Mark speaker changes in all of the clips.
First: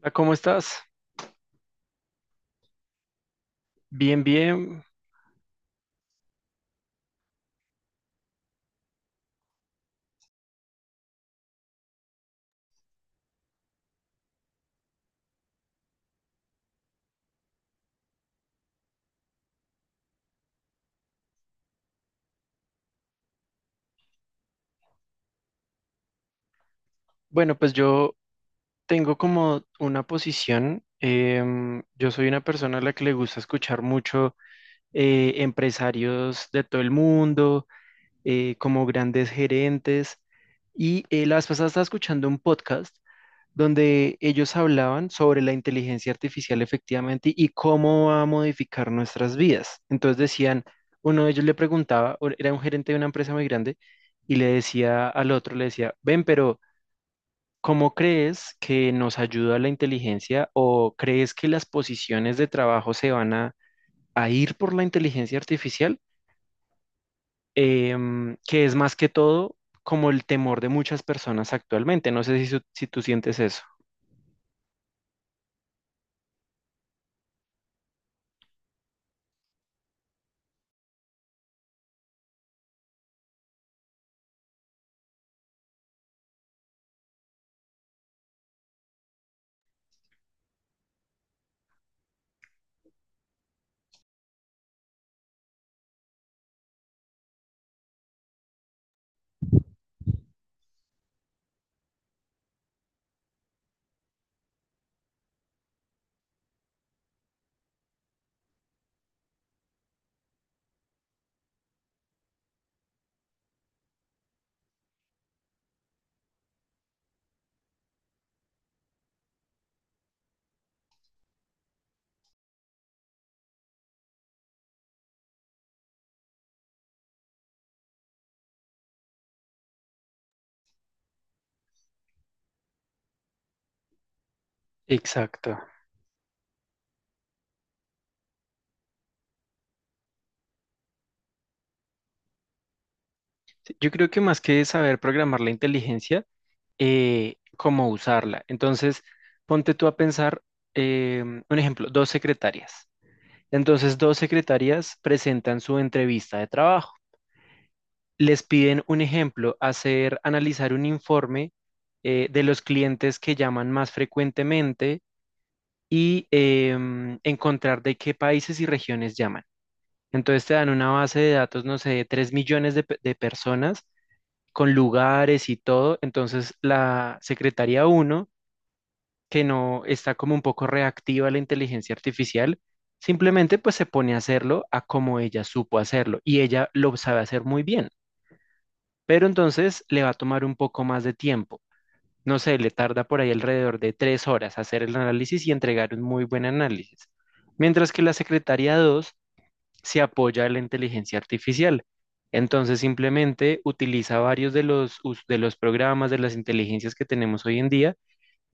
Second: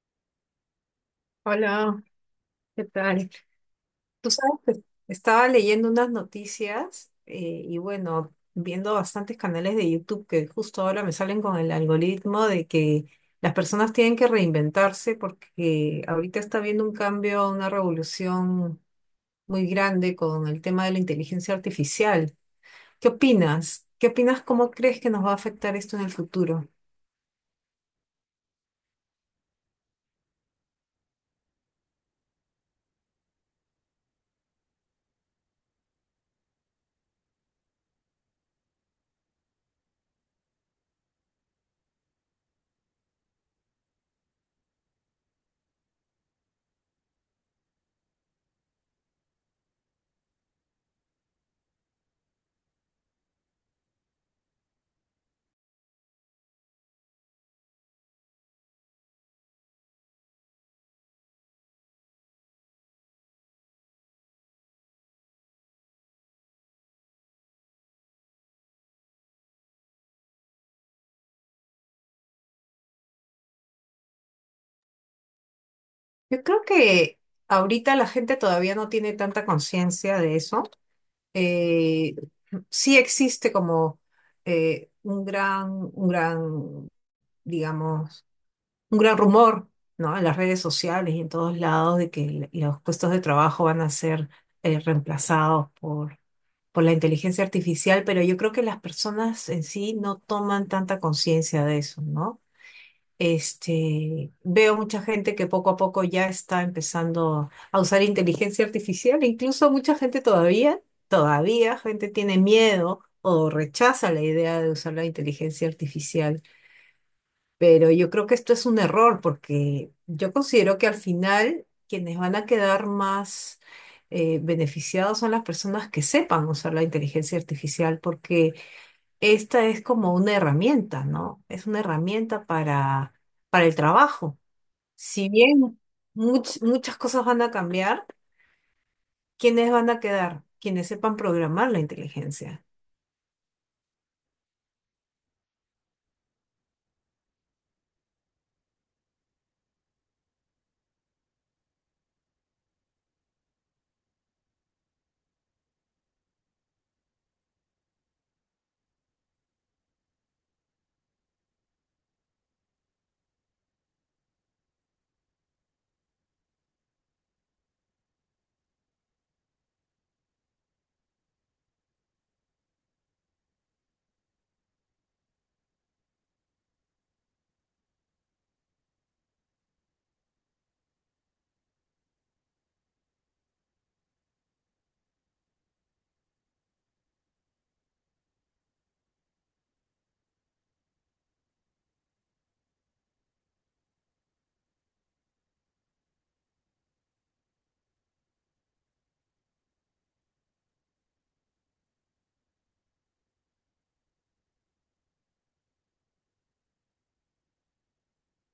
Speaker 1: Hola, ¿cómo estás?
Speaker 2: Hola, ¿qué tal?
Speaker 1: Bien,
Speaker 2: Tú sabes que
Speaker 1: bien.
Speaker 2: estaba leyendo unas noticias y bueno, viendo bastantes canales de YouTube que justo ahora me salen con el algoritmo de que las personas tienen que reinventarse porque ahorita está habiendo un cambio, una revolución muy grande con el tema de la inteligencia artificial. ¿Qué opinas? ¿Qué opinas? ¿Cómo crees que nos va a afectar esto en el futuro?
Speaker 1: Bueno, pues yo tengo como una posición. Yo soy una persona a la que le gusta escuchar mucho empresarios de todo el mundo, como grandes gerentes. Y la vez pasada estaba escuchando un podcast donde ellos hablaban sobre la inteligencia artificial efectivamente y cómo va a modificar nuestras vidas. Entonces decían, uno de ellos le preguntaba, o era un gerente de una empresa muy grande, y le decía al otro, le decía, ven, pero ¿cómo crees que nos ayuda la inteligencia o crees que las posiciones de trabajo se van a ir por la inteligencia artificial? Que es más que todo como el temor de muchas personas actualmente. No sé si, si tú sientes eso.
Speaker 2: Yo creo que ahorita la gente todavía no tiene tanta conciencia de eso. Eh, sí existe como eh, un gran, un gran, digamos, un gran rumor, ¿no? En las redes sociales y en todos lados de que los puestos de trabajo van a ser reemplazados por la inteligencia artificial, pero yo creo que las personas en sí no toman tanta conciencia de eso, ¿no? Este, veo mucha gente que poco a poco ya está empezando a usar inteligencia artificial, incluso todavía gente tiene miedo o rechaza la idea de usar la inteligencia artificial, pero yo creo que esto es un error porque yo considero que al final quienes van a quedar más beneficiados son las personas que sepan usar la inteligencia artificial porque esta es como una herramienta, ¿no? Es una herramienta para el trabajo. Si
Speaker 1: Exacto.
Speaker 2: bien muchas cosas van a cambiar, ¿quiénes van a quedar? Quienes sepan programar la inteligencia.
Speaker 1: Yo creo que más que saber programar la inteligencia, cómo usarla. Entonces, ponte tú a pensar, un ejemplo, dos secretarias. Entonces, dos secretarias presentan su entrevista de trabajo. Les piden un ejemplo, hacer, analizar un informe de los clientes que llaman más frecuentemente y encontrar de qué países y regiones llaman. Entonces te dan una base de datos, no sé, de 3.000.000 de personas con lugares y todo. Entonces, la secretaría uno, que no está como un poco reactiva a la inteligencia artificial, simplemente pues se pone a hacerlo a como ella supo hacerlo y ella lo sabe hacer muy bien, pero entonces le va a tomar un poco más de tiempo. No sé, le tarda por ahí alrededor de 3 horas hacer el análisis y entregar un muy buen análisis. Mientras que la secretaría 2 se apoya en la inteligencia artificial. Entonces simplemente utiliza varios de los programas, de las inteligencias que tenemos hoy en día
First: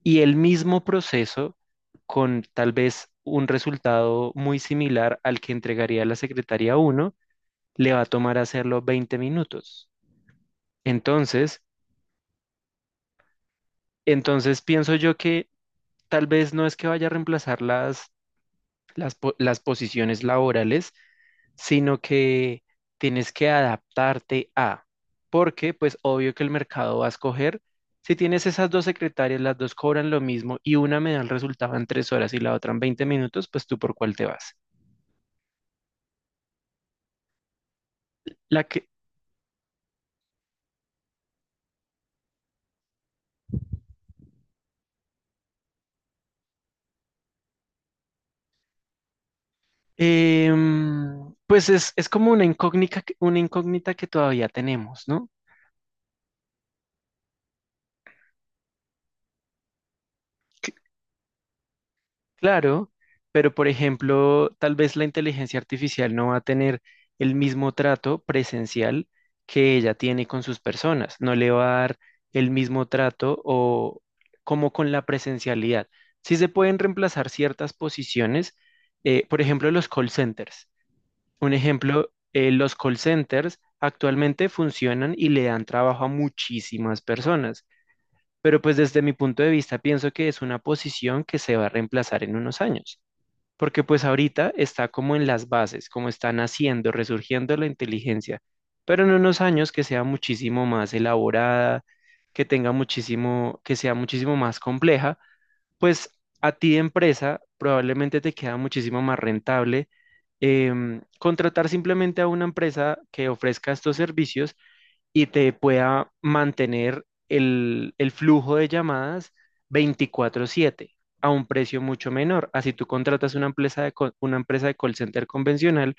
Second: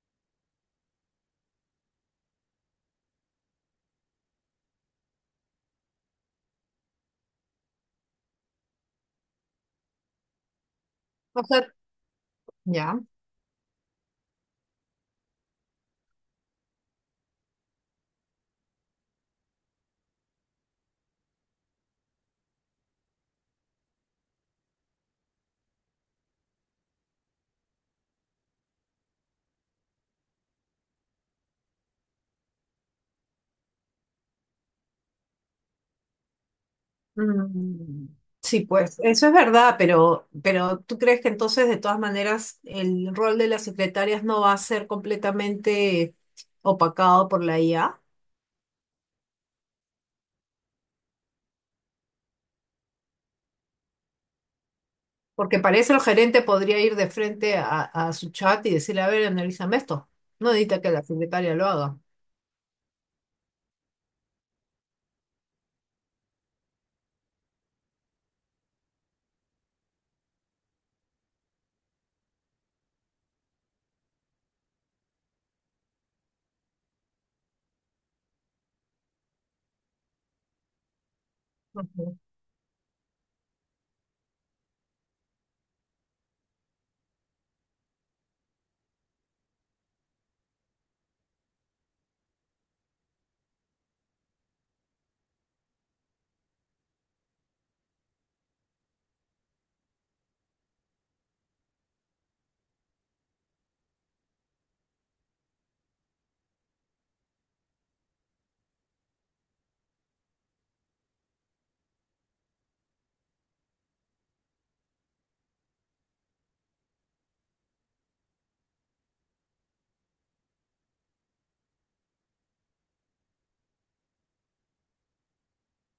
Speaker 1: y el mismo proceso con tal vez un resultado muy similar al que entregaría la secretaría uno le va a tomar hacerlo 20 minutos.
Speaker 2: O
Speaker 1: Entonces,
Speaker 2: sea, ya.
Speaker 1: entonces pienso yo que tal vez no es que vaya a reemplazar las posiciones laborales, sino que tienes que adaptarte porque pues obvio que el mercado va a escoger, si tienes esas dos secretarias, las dos cobran lo mismo y una me da el resultado en 3 horas y la otra en 20 minutos, pues tú por cuál te vas.
Speaker 2: Mm, sí,
Speaker 1: La que,
Speaker 2: pues eso es verdad, pero, ¿pero tú crees que entonces de todas maneras el rol de las secretarias no va a ser completamente opacado por la IA?
Speaker 1: pues es como una incógnita, una incógnita que todavía tenemos, ¿no?
Speaker 2: Porque para eso el gerente podría ir de frente a su chat y decirle, a ver, analízame esto. No necesita que la secretaria lo haga.
Speaker 1: Claro, pero por ejemplo, tal vez la inteligencia artificial no va a tener el mismo trato presencial que ella tiene con sus personas, no le va a dar el mismo trato o como con la presencialidad. Sí se pueden reemplazar ciertas posiciones, por ejemplo, los call centers. Un ejemplo, los call centers actualmente funcionan y le dan trabajo a muchísimas personas, pero pues desde mi punto de vista pienso que es una posición que se va a reemplazar en unos años porque pues ahorita está como en las bases, como está naciendo, resurgiendo la inteligencia, pero en unos años que sea muchísimo más elaborada, que tenga muchísimo, que sea muchísimo más compleja, pues a ti de empresa probablemente te queda muchísimo más rentable contratar simplemente a una empresa que ofrezca estos servicios y te pueda mantener el flujo de llamadas 24/7 a un precio mucho menor. Así tú contratas una empresa una empresa de call center convencional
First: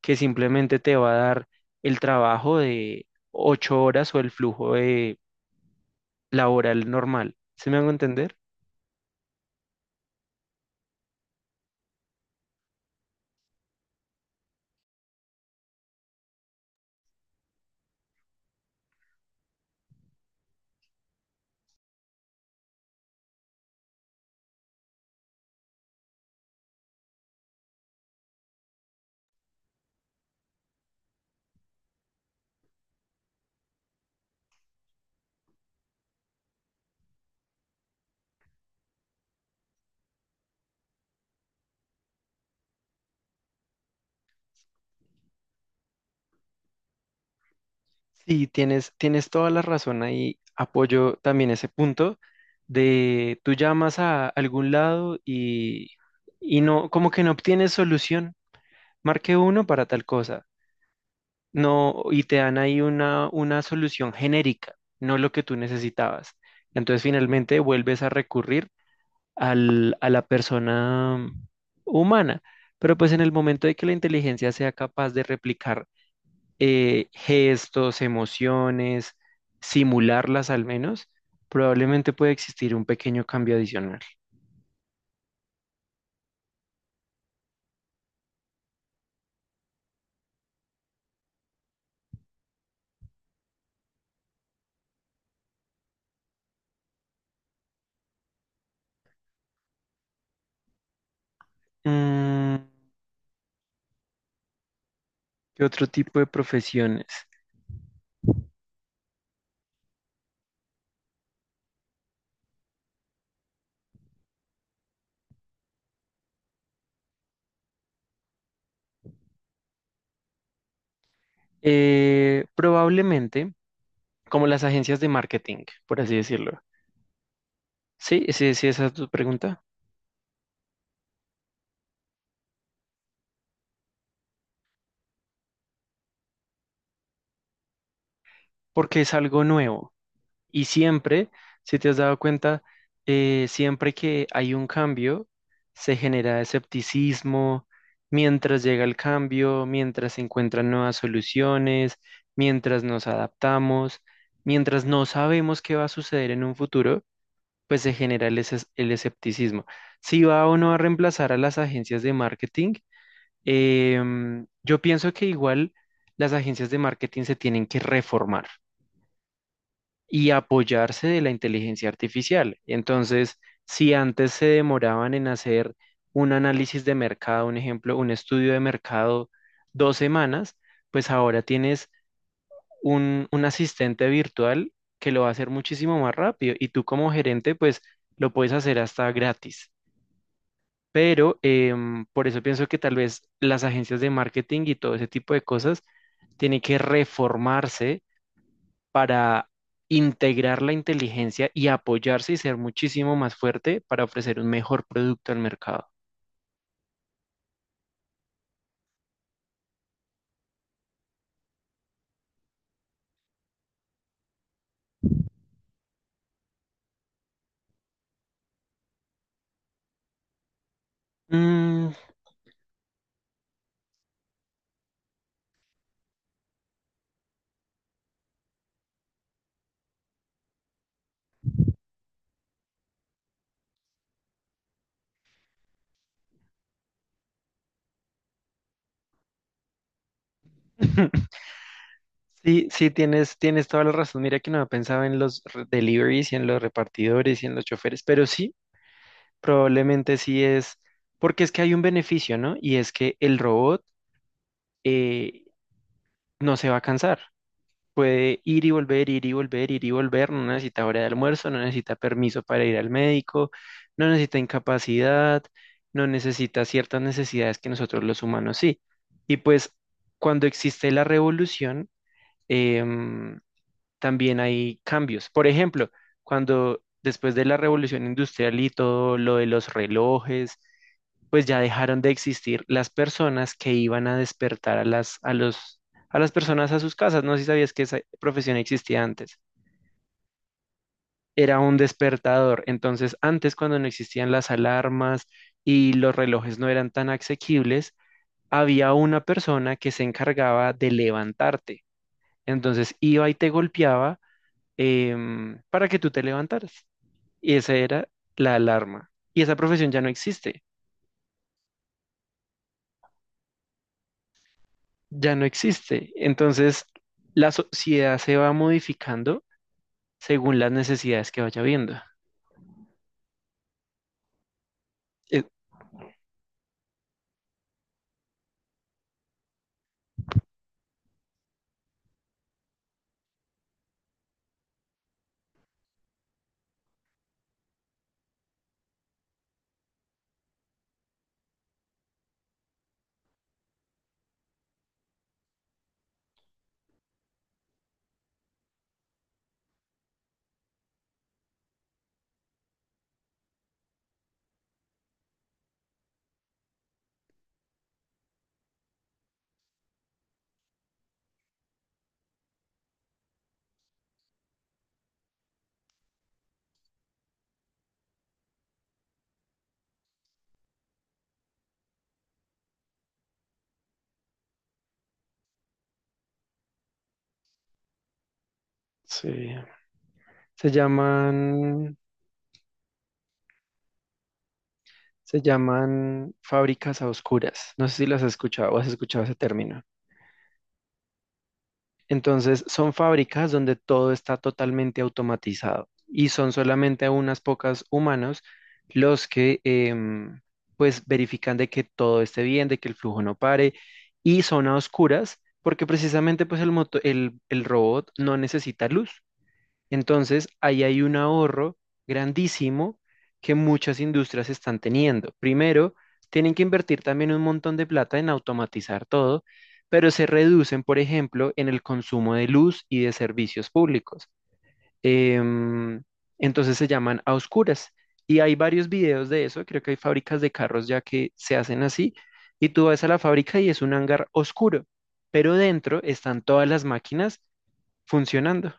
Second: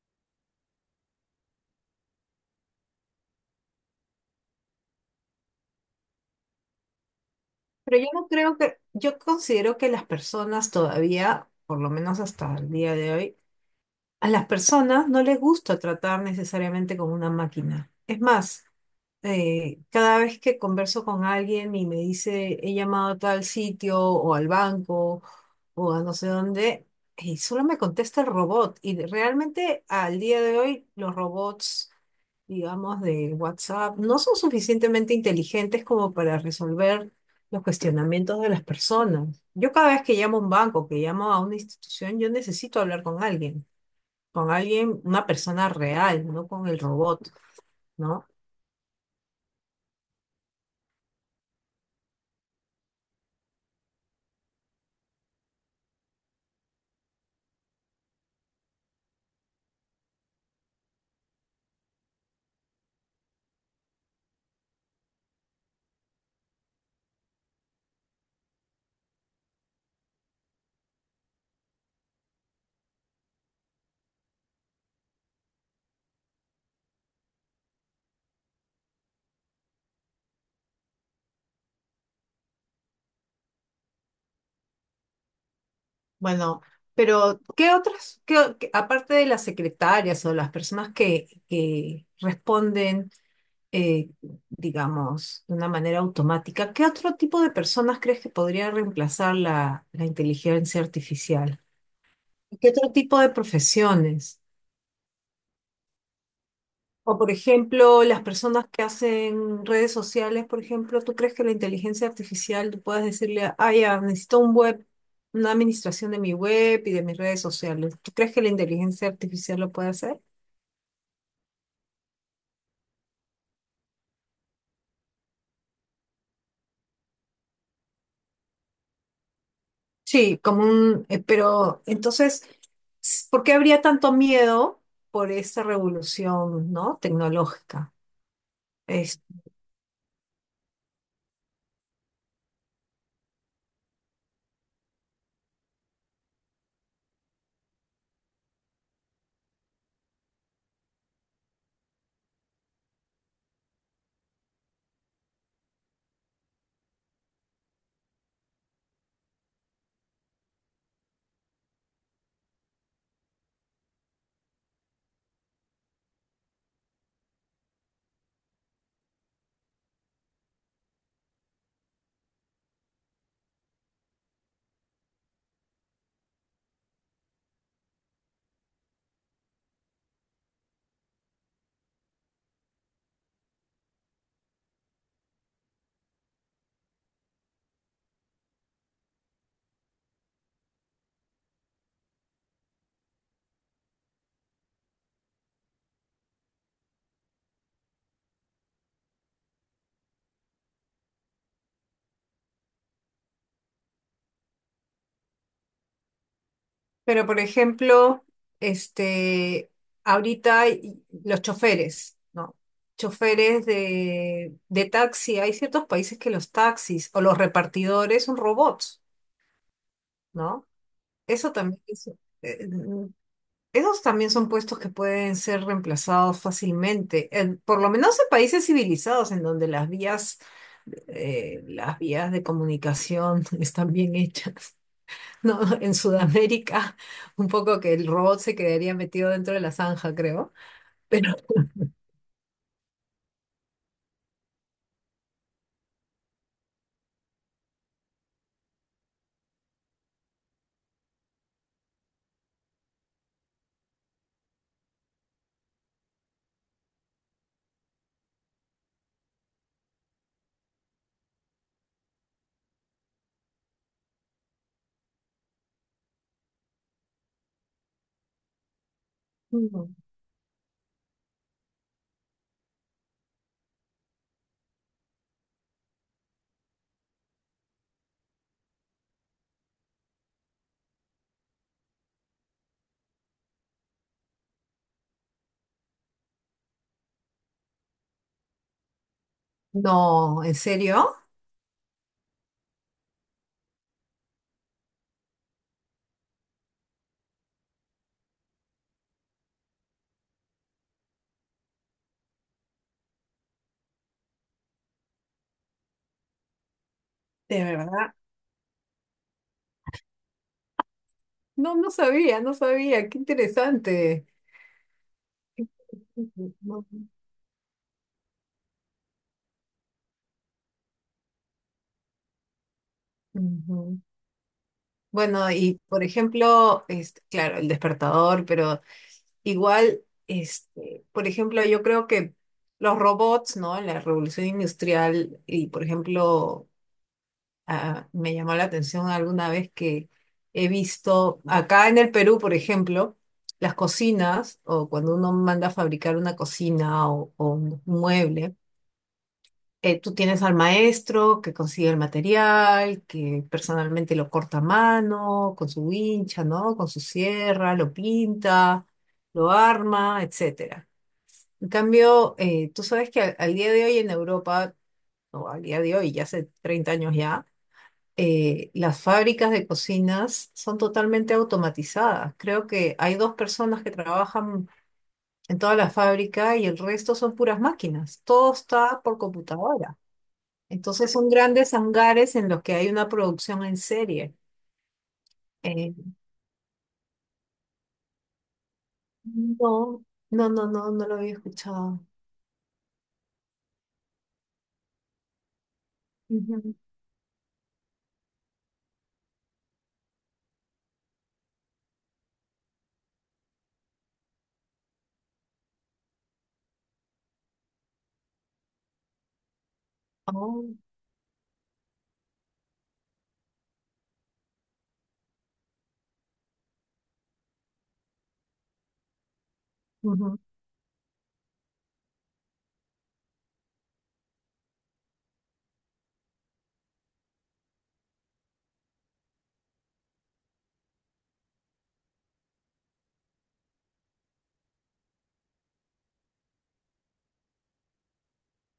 Speaker 1: que simplemente te va a dar el trabajo de 8 horas o el flujo de laboral normal. ¿Se me hago
Speaker 2: Pero yo no
Speaker 1: entender?
Speaker 2: creo que, yo considero que las personas todavía, por lo menos hasta el día de hoy, a las personas no les gusta tratar necesariamente como una máquina. Es más, cada vez que converso con alguien y me dice he llamado a tal sitio o al banco o a no sé dónde, y solo me contesta el robot. Realmente al día de hoy los robots, digamos, de WhatsApp no son suficientemente inteligentes como para resolver los cuestionamientos de las personas. Yo cada vez que llamo a un banco, que llamo a una institución, yo necesito hablar con alguien, una persona real, no con el robot. ¿No?
Speaker 1: Sí, tienes toda la razón ahí. Apoyo también ese punto de tú llamas a algún lado y no, como que no obtienes solución. Marque uno para tal cosa. No, y te dan ahí una solución genérica, no lo que tú necesitabas. Entonces finalmente vuelves a recurrir a la persona humana. Pero pues en el momento de que la inteligencia sea capaz de replicar gestos, emociones, simularlas al menos, probablemente puede existir un pequeño cambio adicional.
Speaker 2: Bueno, pero ¿qué aparte de las secretarias o las personas que responden, eh, digamos, de una manera automática, ¿qué otro tipo de personas crees que podría reemplazar la inteligencia artificial?
Speaker 1: Mm,
Speaker 2: ¿Qué otro tipo de profesiones?
Speaker 1: ¿qué otro tipo de profesiones?
Speaker 2: O por ejemplo, las personas que hacen redes sociales, por ejemplo, ¿tú crees que la inteligencia artificial, tú puedes decirle, ah, ya, necesito un web, una administración de mi web y de mis redes sociales? ¿Tú crees que la inteligencia artificial lo puede hacer?
Speaker 1: Probablemente. Como las agencias de marketing, por así decirlo. Sí, sí, sí, esa es tu pregunta,
Speaker 2: Sí, como un, pero entonces, ¿por qué habría tanto miedo por esa revolución, ¿no?, tecnológica?
Speaker 1: porque es algo nuevo. Y siempre, si te has dado cuenta, siempre que hay un cambio, se genera escepticismo, mientras llega el cambio, mientras se encuentran nuevas soluciones, mientras nos adaptamos, mientras no sabemos qué va a suceder en un futuro, pues se genera el escepticismo. Si va o no a reemplazar a las agencias de marketing, yo pienso que igual las agencias de marketing se tienen que reformar y apoyarse de la inteligencia artificial. Entonces, si antes se demoraban en hacer un análisis de mercado, un ejemplo, un estudio de mercado 2 semanas, pues ahora tienes un asistente virtual que lo va a hacer muchísimo más rápido y tú como gerente, pues lo puedes hacer hasta gratis. Pero por eso pienso que tal vez las agencias de marketing y todo ese tipo de cosas tiene que reformarse para integrar la inteligencia y apoyarse y ser muchísimo más fuerte para ofrecer un mejor producto al mercado.
Speaker 2: Pero, por ejemplo, este, ahorita hay los choferes, ¿no? Choferes de taxi, hay ciertos países que los taxis o los repartidores son robots, ¿no? Eso también
Speaker 1: Mm.
Speaker 2: es- eh, mm, Esos también son puestos que pueden ser reemplazados fácilmente, por lo menos en países civilizados en donde las vías de comunicación están bien hechas. No, en Sudamérica, un poco que el robot se quedaría metido dentro de la zanja, creo. Pero
Speaker 1: Sí, sí, tienes toda la razón. Mira que no había pensado en los deliveries y en los repartidores y en los choferes, pero sí, probablemente sí es, porque es que hay un beneficio, ¿no? Y es que el robot eh, no se va a cansar. Puede ir y volver, ir y volver, ir y volver, no necesita hora de almuerzo, no necesita permiso para ir al médico, no necesita incapacidad, no necesita ciertas necesidades que nosotros los humanos sí. Y pues
Speaker 2: no,
Speaker 1: cuando existe la revolución, em, también hay cambios. Por ejemplo, cuando después de la revolución industrial y todo lo de los relojes, pues ya dejaron de existir las personas que iban a despertar a las personas a sus casas. No sé si sabías que esa profesión existía antes.
Speaker 2: no, ¿en serio?
Speaker 1: Era un despertador. Entonces, antes cuando no existían las alarmas y los relojes no eran tan asequibles, había una persona que se encargaba de levantarte. Entonces iba y te golpeaba para que tú te levantaras. Y
Speaker 2: De
Speaker 1: esa era
Speaker 2: verdad.
Speaker 1: la alarma. Y esa profesión ya no existe,
Speaker 2: No, no sabía, no sabía. Qué interesante.
Speaker 1: ya no existe. Entonces,
Speaker 2: Ujú.
Speaker 1: la sociedad se va modificando según las necesidades que vaya viendo.
Speaker 2: Ujú.
Speaker 1: Eh,
Speaker 2: Bueno, y por ejemplo, este, claro, el despertador, pero igual, este, por ejemplo, yo creo que los robots, ¿no? En la revolución industrial y, por ejemplo, ah, me llamó la atención alguna vez que he visto acá en el Perú, por ejemplo, las cocinas o cuando uno manda a fabricar una cocina o un mueble, tú tienes al maestro que consigue el material, que personalmente lo corta a mano, con su wincha, ¿no? Con su sierra, lo pinta, lo arma, etcétera. En cambio, tú sabes que al día de hoy en Europa, o al día de hoy, ya hace 30 años ya, las fábricas de cocinas son totalmente automatizadas. Creo que hay dos personas que trabajan en toda la fábrica y el resto son puras máquinas. Todo está por
Speaker 1: sí.
Speaker 2: computadora.
Speaker 1: Se
Speaker 2: Entonces son grandes
Speaker 1: llaman,
Speaker 2: hangares en los que hay una producción en serie.
Speaker 1: se
Speaker 2: Eh,
Speaker 1: llaman fábricas a oscuras. No sé si las has escuchado o has escuchado ese término.
Speaker 2: no, no, no, no, no lo había escuchado.
Speaker 1: Entonces, son fábricas donde todo está totalmente automatizado y son
Speaker 2: Ujú.
Speaker 1: solamente unas pocas humanos los que pues verifican de que todo esté bien, de que el flujo no pare y son a oscuras porque precisamente pues el robot no necesita luz. Entonces,
Speaker 2: Oh,
Speaker 1: ahí hay un ahorro grandísimo que muchas industrias están teniendo. Primero, tienen que invertir también un montón de plata en automatizar todo, pero se
Speaker 2: ujú.
Speaker 1: reducen, por ejemplo, en el consumo de luz y de servicios públicos. Em, entonces se llaman a oscuras. Y hay varios videos de eso, creo que hay fábricas de carros ya que se hacen así, y tú vas a la fábrica y es un hangar oscuro, pero dentro están todas las máquinas funcionando.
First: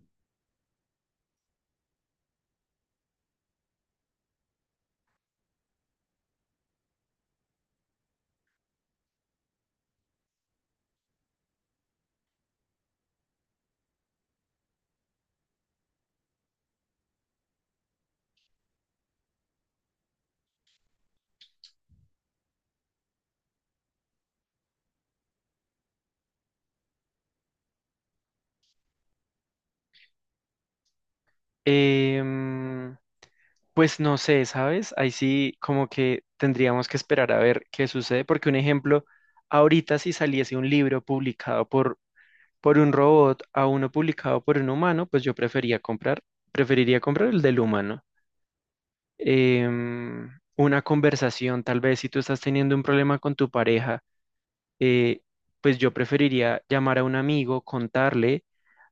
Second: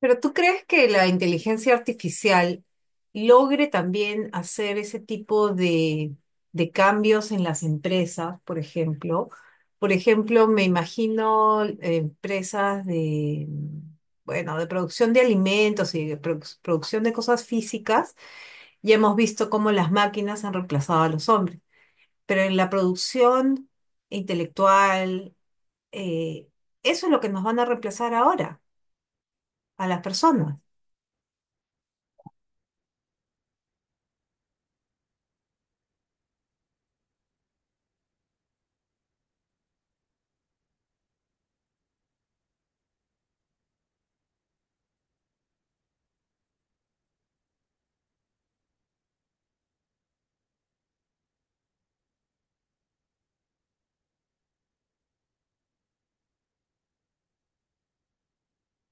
Speaker 2: Pero ¿tú crees que la inteligencia artificial logre también hacer ese tipo de cambios en las empresas, por ejemplo? Por ejemplo, me imagino empresas de, bueno, de producción de alimentos y de producción de cosas físicas. Ya hemos visto cómo las máquinas han reemplazado a los hombres, pero en la producción intelectual, eh, eso es lo que nos van a reemplazar ahora, a las personas.
Speaker 1: Em, Pues no sé, ¿sabes? Ahí sí como que tendríamos que esperar a ver qué sucede, porque un ejemplo, ahorita si saliese un libro publicado por un robot a uno publicado por un humano, pues yo preferiría comprar el del humano. Em, una conversación, tal vez si tú estás teniendo un problema con tu pareja, eh, pues yo preferiría llamar a un amigo, contarle,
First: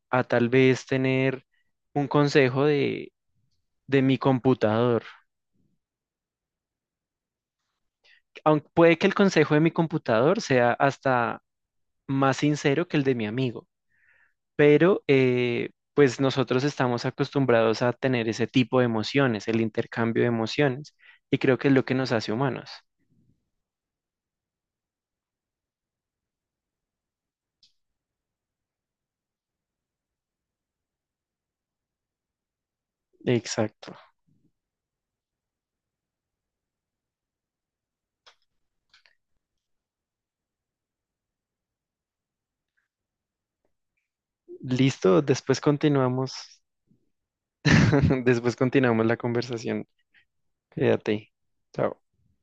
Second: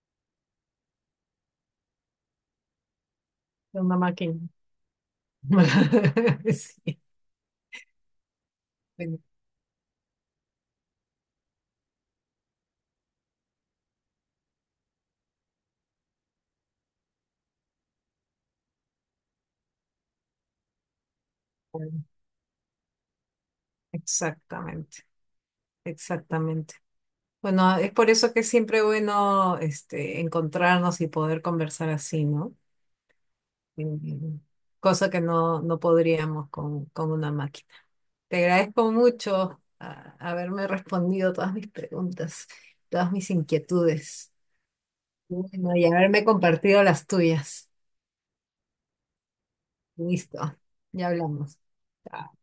Speaker 1: a tal vez tener un consejo de,
Speaker 2: De una
Speaker 1: de mi
Speaker 2: máquina.
Speaker 1: computador.
Speaker 2: Sí,
Speaker 1: Aunque puede que el consejo de mi computador sea hasta más sincero que el de mi amigo, pero pues nosotros estamos acostumbrados a tener ese tipo de emociones, el intercambio de emociones, y creo que es lo que nos hace humanos.
Speaker 2: exactamente, exactamente. Bueno, es por eso que es siempre bueno este, encontrarnos y poder conversar así, ¿no?
Speaker 1: Exacto.
Speaker 2: Mm, cosa que no, no podríamos con una máquina. Te agradezco mucho haberme respondido todas mis preguntas, todas mis inquietudes.
Speaker 1: Listo, después
Speaker 2: Bueno, y haberme
Speaker 1: continuamos.
Speaker 2: compartido las tuyas.
Speaker 1: Después continuamos la conversación.
Speaker 2: Listo, ya
Speaker 1: Quédate.
Speaker 2: hablamos.
Speaker 1: Chao.
Speaker 2: Chao.